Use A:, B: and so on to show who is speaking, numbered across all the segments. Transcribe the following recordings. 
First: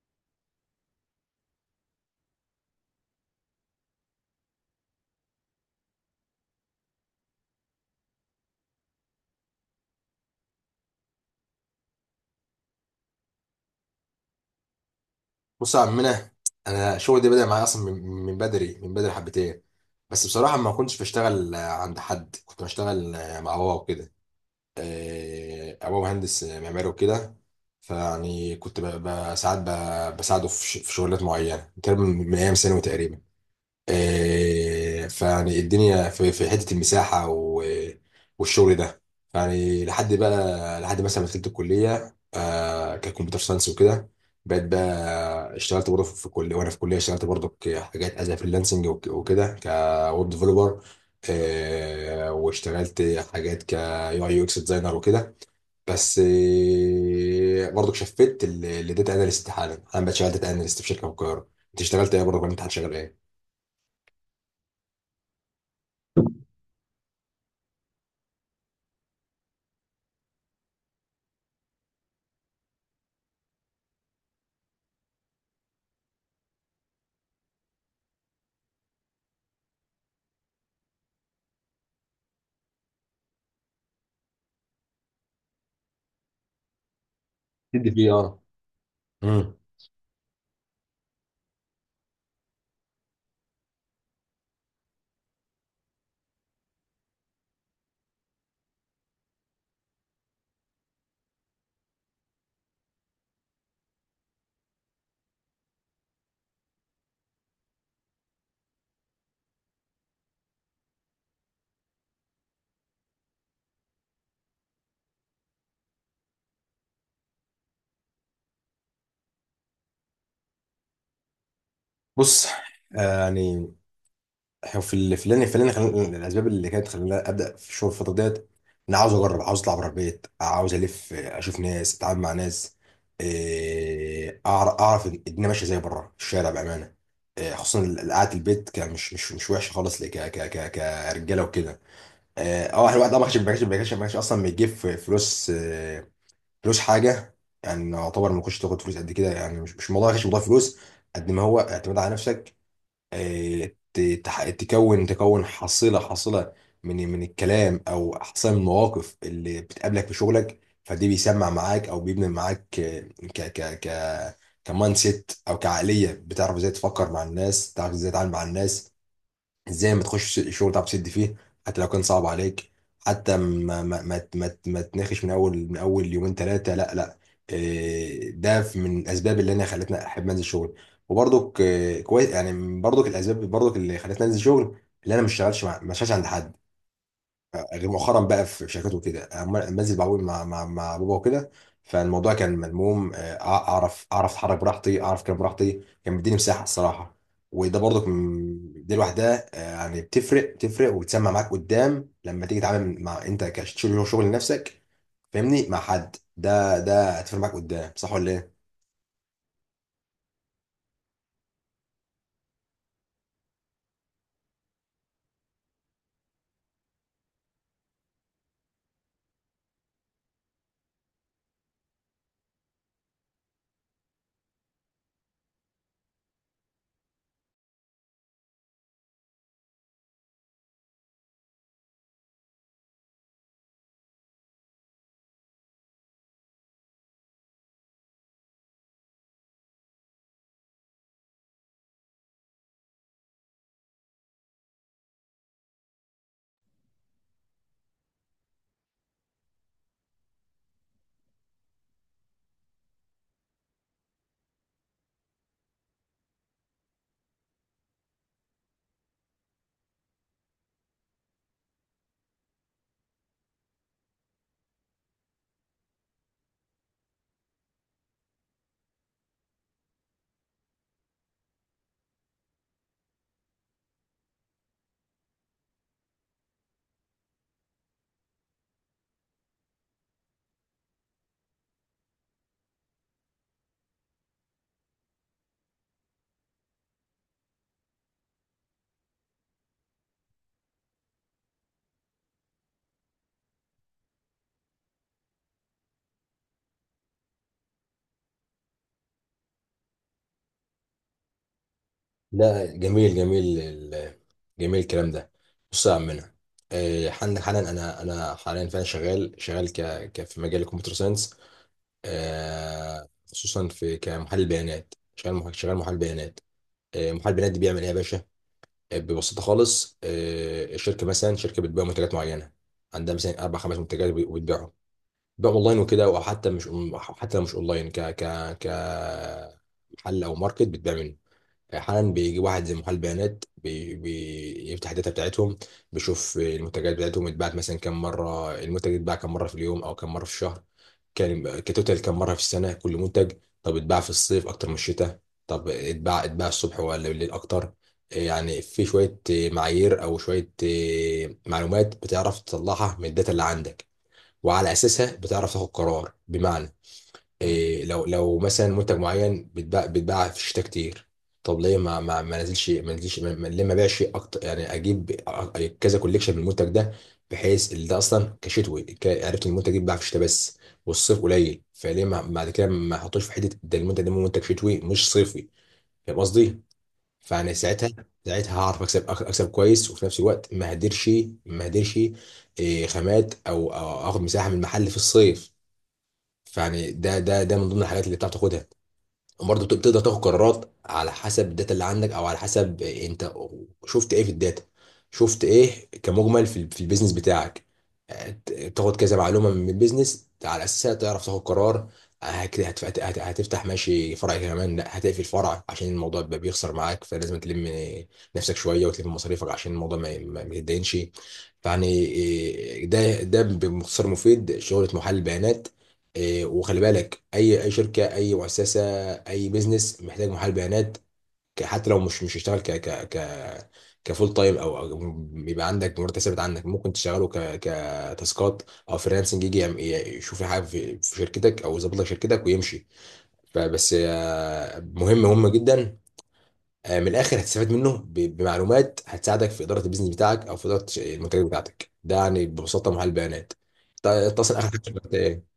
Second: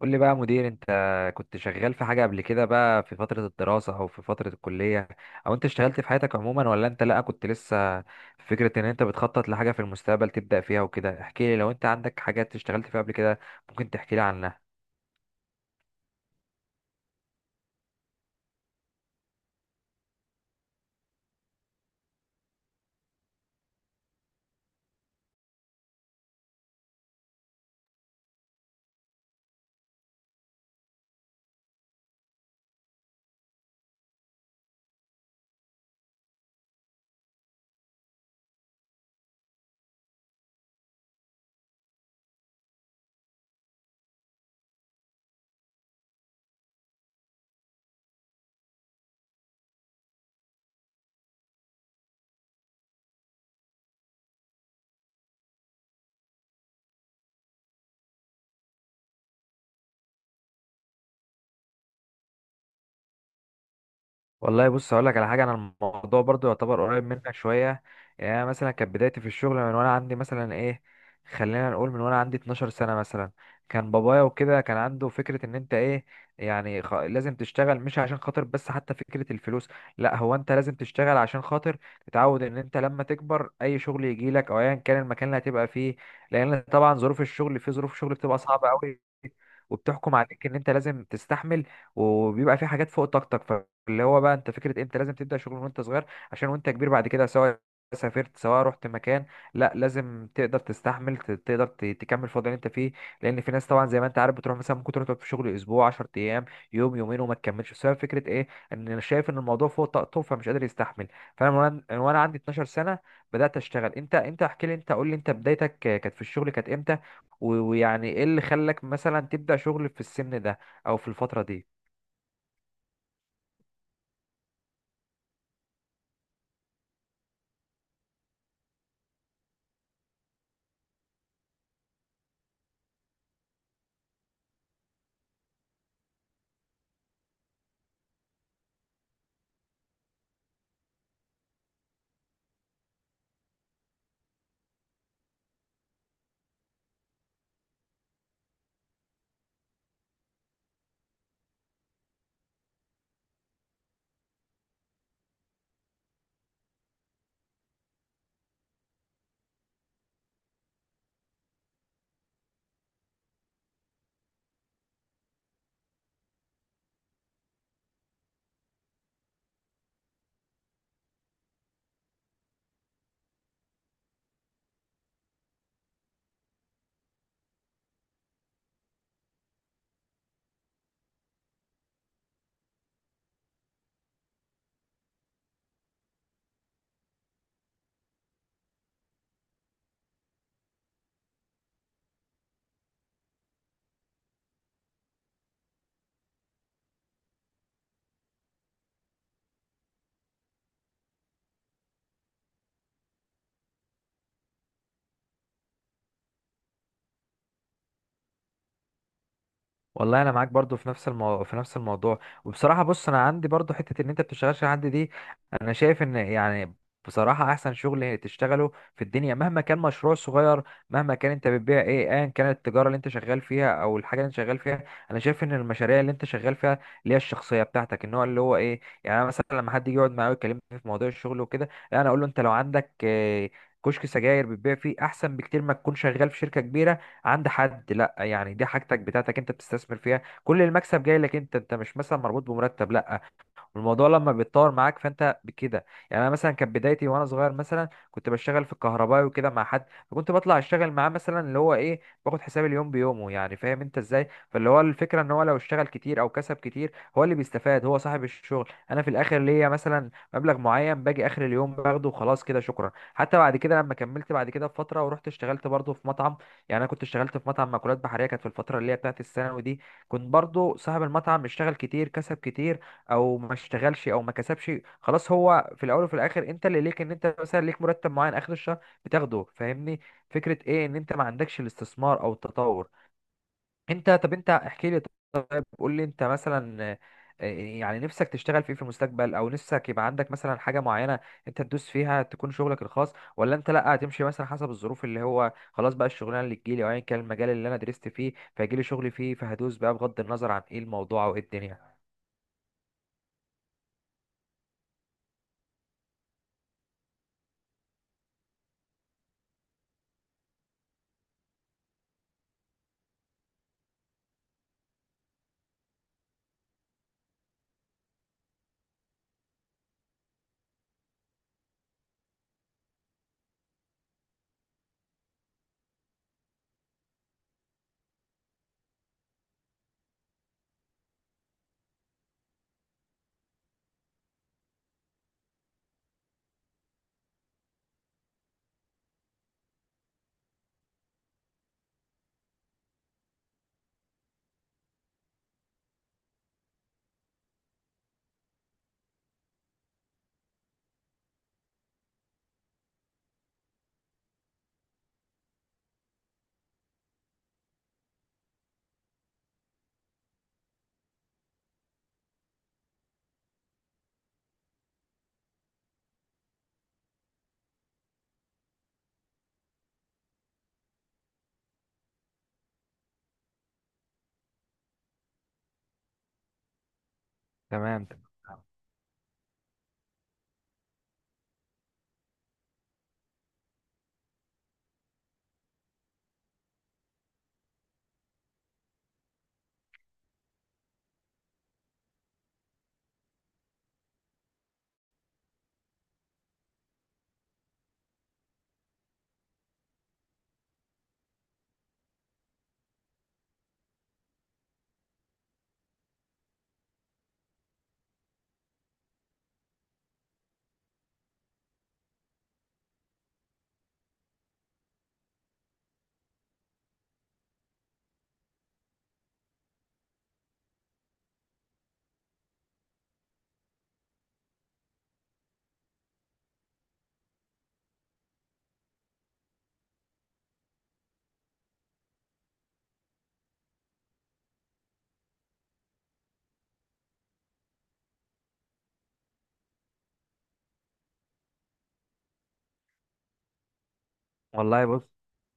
A: قول لي بقى يا مدير انت كنت شغال في حاجة قبل كده بقى في فترة الدراسة او في فترة الكلية، او انت اشتغلت في حياتك عموما ولا انت لا كنت لسه في فكرة ان انت بتخطط لحاجة في المستقبل تبدأ فيها وكده. احكي لي لو انت عندك حاجات اشتغلت فيها قبل كده ممكن تحكي لي عنها.
B: بص يا عمنا. انا الشغل ده بدأ معايا اصلا من بدري حبتين بس بصراحه ما كنتش بشتغل عند حد، كنت بشتغل مع بابا وكده. بابا مهندس معماري وكده، فيعني كنت ساعات بساعده في في شغلات معينه، تقريبا من ايام ثانوي تقريبا. فيعني الدنيا في حته المساحه والشغل ده، يعني لحد بقى لحد مثلا ما دخلت الكليه، ككمبيوتر ساينس وكده، بقيت اشتغلت برضه في كليه، وانا في كليه اشتغلت برضه حاجات از فريلانسنج وكده كويب ديفلوبر، واشتغلت حاجات كيو اي يو اكس ديزاينر وكده. بس برضه شفت لداتا اناليست، حالا انا بقيت شغال داتا اناليست في شركه في القاهره. انت اشتغلت ايه برضه، ولا انت هتشتغل ايه؟
A: والله بص، هقول لك على حاجه. انا الموضوع برضو يعتبر قريب منك شويه. يعني انا مثلا كانت بدايتي في الشغل من وانا عندي مثلا ايه، خلينا نقول من وانا عندي 12 سنه مثلا. كان بابايا وكده كان عنده فكره ان انت ايه، يعني لازم تشتغل مش عشان خاطر بس حتى فكره الفلوس، لا، هو انت لازم تشتغل عشان خاطر تتعود ان انت لما تكبر اي شغل يجي لك او ايا كان المكان اللي هتبقى فيه، لان طبعا ظروف الشغل في
B: تدي
A: ظروف
B: فيه
A: شغل بتبقى
B: اه.
A: صعبه قوي،
B: مم.
A: وبتحكم عليك ان انت لازم تستحمل، وبيبقى في حاجات فوق طاقتك. اللي هو بقى انت فكره انت لازم تبدا شغل وانت صغير عشان وانت كبير بعد كده، سواء سافرت سواء رحت مكان، لا لازم تقدر تستحمل، تقدر تكمل في الوضع اللي انت فيه. لان في ناس طبعا زي ما انت عارف بتروح مثلا ممكن تروح تقعد في شغل اسبوع 10 ايام، يوم يومين وما تكملش بسبب فكره ايه، ان انا شايف ان الموضوع فوق طاقته فمش قادر يستحمل. فانا من وانا عندي 12 سنه بدات اشتغل. انت احكي لي، انت قول لي انت بدايتك كانت في الشغل كانت امتى؟ ويعني ايه اللي خلاك مثلا تبدا شغل في السن ده او في الفتره دي؟
B: بص، يعني إحنا في ال- في اللي خلاني، الاسباب اللي كانت خلاني ابدا في الشغل الفتره ديت، انا عاوز اجرب، عاوز اطلع بره البيت، عاوز الف، اشوف ناس، اتعامل مع ناس، اعرف الدنيا ماشيه زي بره الشارع بامانه. خصوصا قعده البيت كان مش وحشه خالص، ك ك ك كرجاله وكده. احنا الواحد اه ما كانش اصلا بيجيب فلوس، فلوس حاجه، يعني يعتبر ما كنتش تاخد فلوس قد كده. يعني مش الموضوع، ما كانش موضوع فلوس قد ما هو اعتماد على نفسك. تكون حصيلة من الكلام، او حصيلة من المواقف اللي بتقابلك في شغلك، فدي بيسمع معاك او بيبني معاك، ك ك ك كمايند سيت او كعقلية، بتعرف ازاي تفكر مع الناس، تعرف ازاي تتعامل مع الناس، ازاي ما تخش شغل تعرف تسد فيه حتى لو كان صعب عليك، حتى ما تناقش من اول يومين ثلاثه، لا لا. إيه، ده من الاسباب اللي انا خلتنا احب انزل شغل. وبرضك إيه، كويس يعني، برضك الاسباب برضك اللي خلتنا انزل شغل، اللي انا ما اشتغلش ما اشتغلش عند حد غير مؤخرا بقى في شركات وكده. أما انزل بعوم مع بابا وكده، فالموضوع كان ملموم. اعرف اتحرك براحتي، اعرف كلام براحتي، كان بيديني مساحه الصراحه. وده برضك، دي لوحدها يعني بتفرق وبتسمع معاك قدام لما تيجي تتعامل مع انت كشغل، شغل لنفسك، فاهمني، مع حد، ده هتفرق معاك قدام. صح ولا ايه؟
A: والله انا معاك برضو في في نفس الموضوع. وبصراحه بص انا عندي برضو حته ان انت بتشتغلش عندي دي، انا شايف ان يعني بصراحه احسن شغل تشتغله في الدنيا، مهما كان مشروع صغير، مهما كان انت بتبيع ايه، ايا كانت التجاره اللي انت شغال فيها او الحاجه اللي انت شغال فيها، انا شايف ان المشاريع اللي انت شغال فيها اللي هي الشخصيه بتاعتك النوع اللي هو ايه، يعني انا مثلا لما حد يجي يقعد معايا ويكلمني في موضوع الشغل وكده لا انا اقول له انت لو عندك كشك سجاير بتبيع فيه احسن بكتير ما تكون شغال في شركه كبيره عند حد. لا يعني دي حاجتك بتاعتك، انت بتستثمر فيها، كل المكسب جاي لك انت مش مثلا مربوط بمرتب، لا. والموضوع لما بيتطور معاك فانت بكده. يعني انا مثلا كانت بدايتي وانا صغير مثلا كنت بشتغل في الكهرباء وكده مع حد، فكنت بطلع اشتغل معاه مثلا اللي هو ايه، باخد حساب اليوم بيومه، يعني فاهم انت ازاي. فاللي هو الفكره ان هو لو اشتغل كتير او كسب كتير هو اللي بيستفاد، هو صاحب الشغل. انا في الاخر ليا مثلا مبلغ معين، باجي اخر اليوم باخده وخلاص، كده شكرا. حتى بعد كده لما كملت بعد كده بفتره ورحت اشتغلت برضه في مطعم، يعني انا كنت اشتغلت في مطعم مأكولات بحريه، كانت في الفتره اللي هي بتاعت الثانوي دي، كنت برضه صاحب المطعم اشتغل كتير كسب كتير او ما اشتغلش او ما كسبش، خلاص هو في الاول وفي الاخر انت اللي ليك ان انت مثلا ليك مرتب معين اخر الشهر بتاخده، فاهمني؟ فكره ايه، ان انت ما عندكش الاستثمار او التطور. انت طب، انت احكي لي، طب قول لي انت مثلا، آه، يعني نفسك تشتغل في ايه في المستقبل، او نفسك يبقى عندك مثلا حاجه معينه انت تدوس فيها تكون شغلك الخاص، ولا انت لا هتمشي مثلا حسب الظروف، اللي هو خلاص بقى الشغلانه اللي تجيلي او ايا كان المجال اللي انا درست فيه فيجيلي شغل فيه فهدوس بقى بغض النظر عن ايه الموضوع او ايه الدنيا؟
B: لا، جميل جميل، جميل الكلام ده. بص يا عمنا، عندك حالا، انا حاليا فعلا شغال في مجال الكمبيوتر ساينس، خصوصا في كمحلل بيانات، شغال محلل بيانات. محلل بيانات دي بيعمل ايه يا باشا؟ ببساطه خالص، الشركه مثلا، شركه بتبيع منتجات معينه، عندها مثلا اربع خمس منتجات، وبتبيعهم بيع اونلاين وكده، او حتى مش حتى لو مش اونلاين، ك ك ك محل او ماركت بتبيع منه. احيانا بيجي واحد زي محلل بيانات، بيفتح الداتا بتاعتهم، بيشوف المنتجات بتاعتهم اتباعت مثلا كم مره، المنتج اتباع كم مره في اليوم، او كم مره في الشهر، كان كتوتال كم مره في السنه، كل منتج. طب اتباع في الصيف اكتر من الشتاء؟ طب اتباع الصبح ولا بالليل اكتر؟ يعني في شويه معايير او شويه معلومات بتعرف تطلعها من الداتا اللي عندك، وعلى اساسها بتعرف تاخد قرار. بمعنى إيه، لو لو مثلا منتج معين بيتباع في الشتاء كتير، طب ليه ما ما ما نزلش ما نزلش ما ما- ليه ما بيعش اكتر؟ يعني اجيب، كذا كوليكشن من المنتج ده، بحيث اللي ده اصلا كشتوي. عرفت إن المنتج ده بيتباع في الشتاء بس، والصيف قليل، فليه ما بعد كده ما احطوش في حته ده؟ المنتج ده منتج شتوي مش صيفي، فاهم قصدي؟ فانا ساعتها،
A: تمام.
B: ساعتها هعرف اكسب، اكسب كويس، وفي نفس الوقت ما هديرش، ما هديرش إيه، خامات او أو اخد مساحه من المحل في الصيف. فيعني ده ده ده من ضمن الحاجات اللي بتعرف تاخدها. وبرضه بتقدر تاخد قرارات على حسب الداتا اللي عندك، او على حسب انت شفت ايه في الداتا، شفت ايه كمجمل في في البيزنس بتاعك. تاخد كذا معلومه من البيزنس على اساسها تعرف تاخد قرار. هتفتح ماشي فرع كمان، لا هتقفل فرع عشان الموضوع يبقى بيخسر معاك، فلازم تلم نفسك شويه وتلم مصاريفك عشان الموضوع ما يتدينش. فيعني إيه، ده ده باختصار مفيد شغله محلل البيانات. إيه، وخلي بالك، اي اي شركه، اي مؤسسه، اي بيزنس محتاج محلل بيانات. حتى لو مش هشتغل ك ك ك كفول تايم، او أو بيبقى عندك مرتب ثابت، عندك ممكن تشتغله ك كتاسكات او فريلانسنج، يجي يشوف حاجه في في شركتك او يظبط لك شركتك ويمشي. فبس مهم، مهم جدا. من الاخر هتستفاد منه بمعلومات هتساعدك في اداره البيزنس بتاعك او في اداره المنتجات بتاعتك. ده يعني ببساطه محلل بيانات. اتصل اخر حاجه
A: والله بص،
B: شغلت ايه.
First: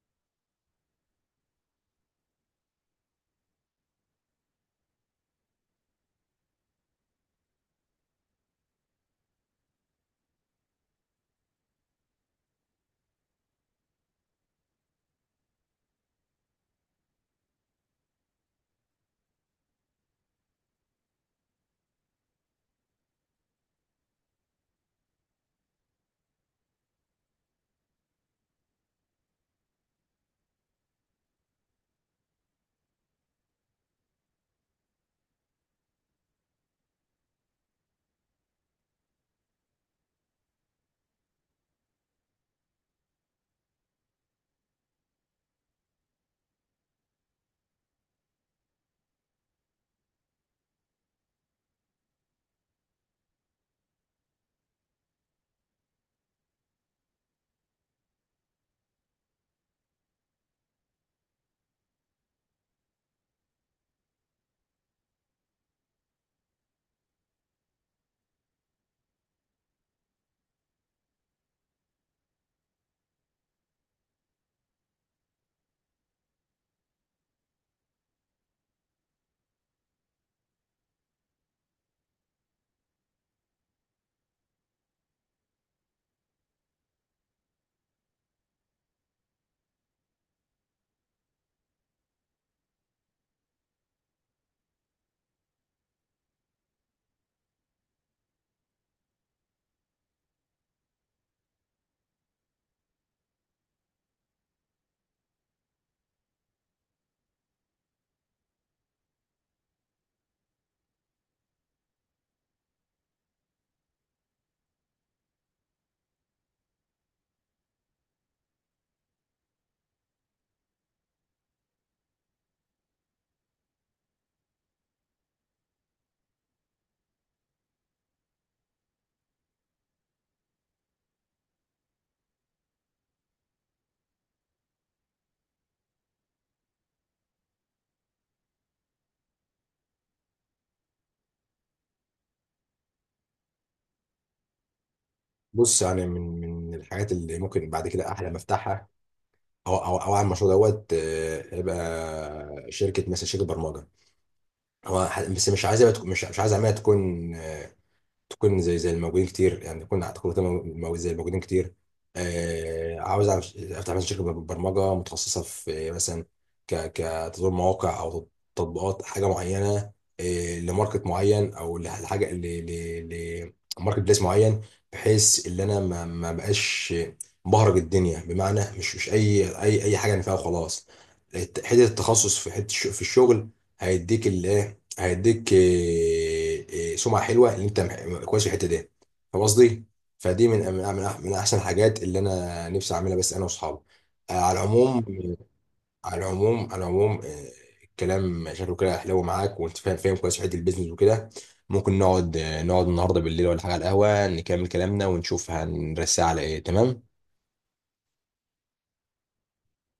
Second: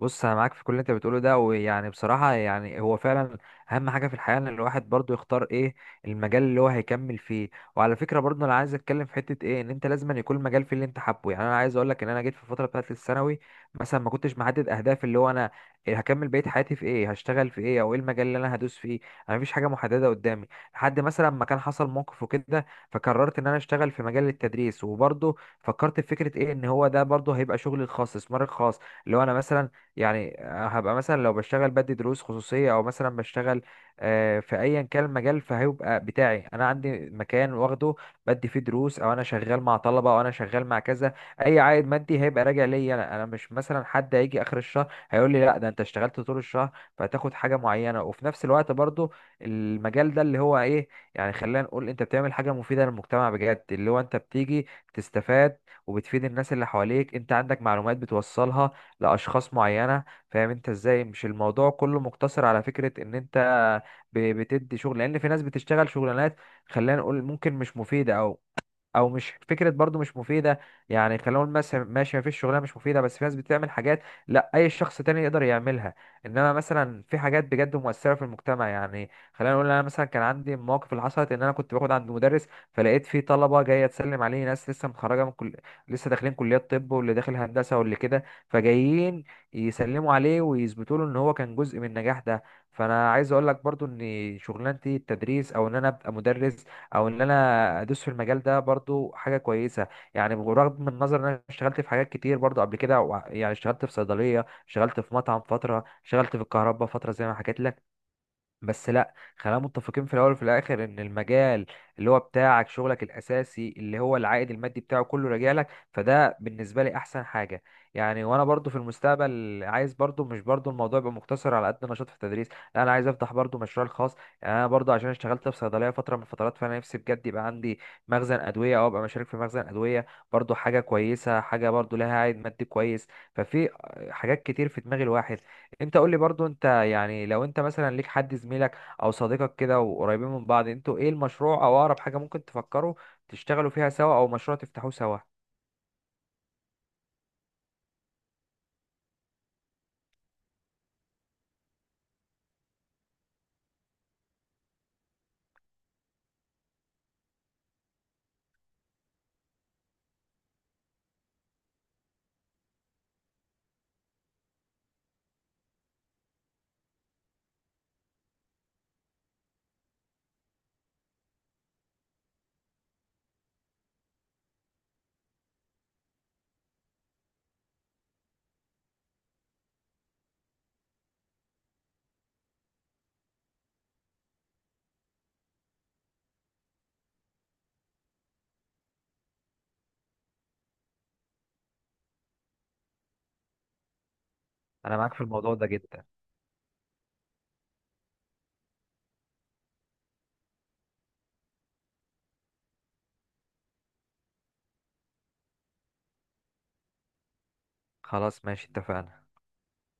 A: بص انا معاك في كل اللي انت بتقوله ده، ويعني بصراحه يعني هو فعلا اهم حاجه في الحياه ان الواحد برضو يختار ايه المجال اللي هو هيكمل فيه. وعلى فكره برضو انا عايز اتكلم في حته ايه، ان انت لازم أن يكون المجال فيه اللي انت حابه. يعني انا عايز اقول لك ان انا جيت في الفتره بتاعت الثانوي مثلا ما كنتش محدد اهداف اللي هو انا هكمل بقيه حياتي في ايه، هشتغل في ايه او ايه المجال اللي انا هدوس فيه. انا مفيش حاجه محدده قدامي لحد مثلا ما كان حصل موقف وكده فقررت ان انا اشتغل في مجال التدريس، وبرضو فكرت في فكره ايه، ان هو ده برضو هيبقى شغلي الخاص، استثماري الخاص، اللي هو انا مثلا يعني هبقى مثلا لو بشتغل بدي دروس خصوصية، أو مثلا بشتغل في أيا كان المجال فهيبقى بتاعي أنا، عندي مكان واخده بدي فيه دروس أو أنا شغال مع طلبة أو أنا شغال مع كذا، أي عائد مادي هيبقى راجع ليا أنا مش مثلا حد هيجي آخر الشهر هيقول لي لا، ده أنت اشتغلت طول الشهر فهتاخد حاجة معينة. وفي نفس الوقت برضو المجال ده اللي هو إيه، يعني خلينا نقول أنت بتعمل حاجة مفيدة للمجتمع بجد، اللي هو أنت بتيجي تستفاد وبتفيد الناس اللي حواليك، أنت عندك معلومات بتوصلها لاشخاص معينه، فاهم انت ازاي. مش الموضوع كله مقتصر على فكره ان انت بتدي شغل، لان في ناس بتشتغل شغلانات خلينا نقول ممكن مش مفيده، او او مش فكره برضو مش مفيده. يعني خلينا نقول مثلا ماشي مفيش شغلانه مش مفيده، بس في ناس بتعمل حاجات لا اي شخص تاني يقدر يعملها، انما مثلا في حاجات بجد مؤثره في المجتمع. يعني خلينا نقول انا مثلا كان عندي مواقف اللي حصلت، ان انا كنت باخد عند مدرس فلقيت في طلبه جايه تسلم عليه، ناس لسه متخرجه من كل، لسه داخلين كليه طب واللي داخل هندسه واللي كده، فجايين يسلموا عليه ويثبتوا له ان هو كان جزء من النجاح ده. فانا عايز اقول لك برضو ان شغلانتي التدريس او ان انا ابقى مدرس او ان انا ادوس في المجال ده برضو حاجه كويسه، يعني برغم النظر ان انا اشتغلت في حاجات كتير برضو قبل كده يعني اشتغلت في صيدليه، اشتغلت في مطعم فتره، اشتغلت في الكهرباء فتره زي ما حكيت لك، بس لا خلينا متفقين في الاول وفي الاخر ان المجال اللي هو بتاعك شغلك الاساسي اللي هو العائد المادي بتاعه كله راجع لك، فده بالنسبه لي احسن حاجه. يعني وانا برضو في المستقبل عايز برضو، مش برضو الموضوع يبقى مقتصر على قد نشاط في التدريس، لا انا عايز افتح برضو مشروع خاص. يعني انا برضو عشان اشتغلت في صيدليه فتره من الفترات فانا نفسي بجد يبقى عندي مخزن ادويه او ابقى مشارك في مخزن ادويه، برضو حاجه كويسه، حاجه برضو لها عائد مادي كويس. ففي حاجات كتير في دماغ الواحد. انت قول لي برضو انت، يعني لو انت مثلا ليك حد زميلك او صديقك كده وقريبين من بعض، انتوا ايه المشروع او اقرب حاجة ممكن تفكروا تشتغلوا فيها سوا او مشروع تفتحوه سوا؟
B: بص، يعني من الحاجات اللي ممكن بعد كده احلم افتحها، هو عامل المشروع دوت، هيبقى شركه مثلا، شركه برمجه، هو بس مش عايز يبقى مش مش عايز اعملها تكون، تكون زي الموجودين كتير، يعني زي الموجودين كتير. عاوز افتح مثلا شركه برمجه متخصصه في مثلا كتطوير مواقع او تطبيقات حاجه معينه، لماركت معين او لحاجه، لماركت بليس معين، بحيث ان انا ما ما بقاش مبهرج الدنيا، بمعنى مش مش اي حاجه انا فيها وخلاص. حته التخصص في حته في الشغل هيديك الايه، هيديك سمعه حلوه ان انت كويس في الحته دي، فاهم قصدي. فدي من احسن الحاجات اللي انا نفسي اعملها، بس انا واصحابي، على
A: انا
B: العموم.
A: معاك في الموضوع ده جدا.
B: على العموم، الكلام شكله كده حلو معاك، وانت فاهم، كويس في حته البيزنس وكده. ممكن نقعد، نقعد النهارده بالليل ولا حاجه على القهوه، نكمل كلامنا ونشوف هنرسي على ايه. تمام؟
A: خلاص ماشي اتفقنا.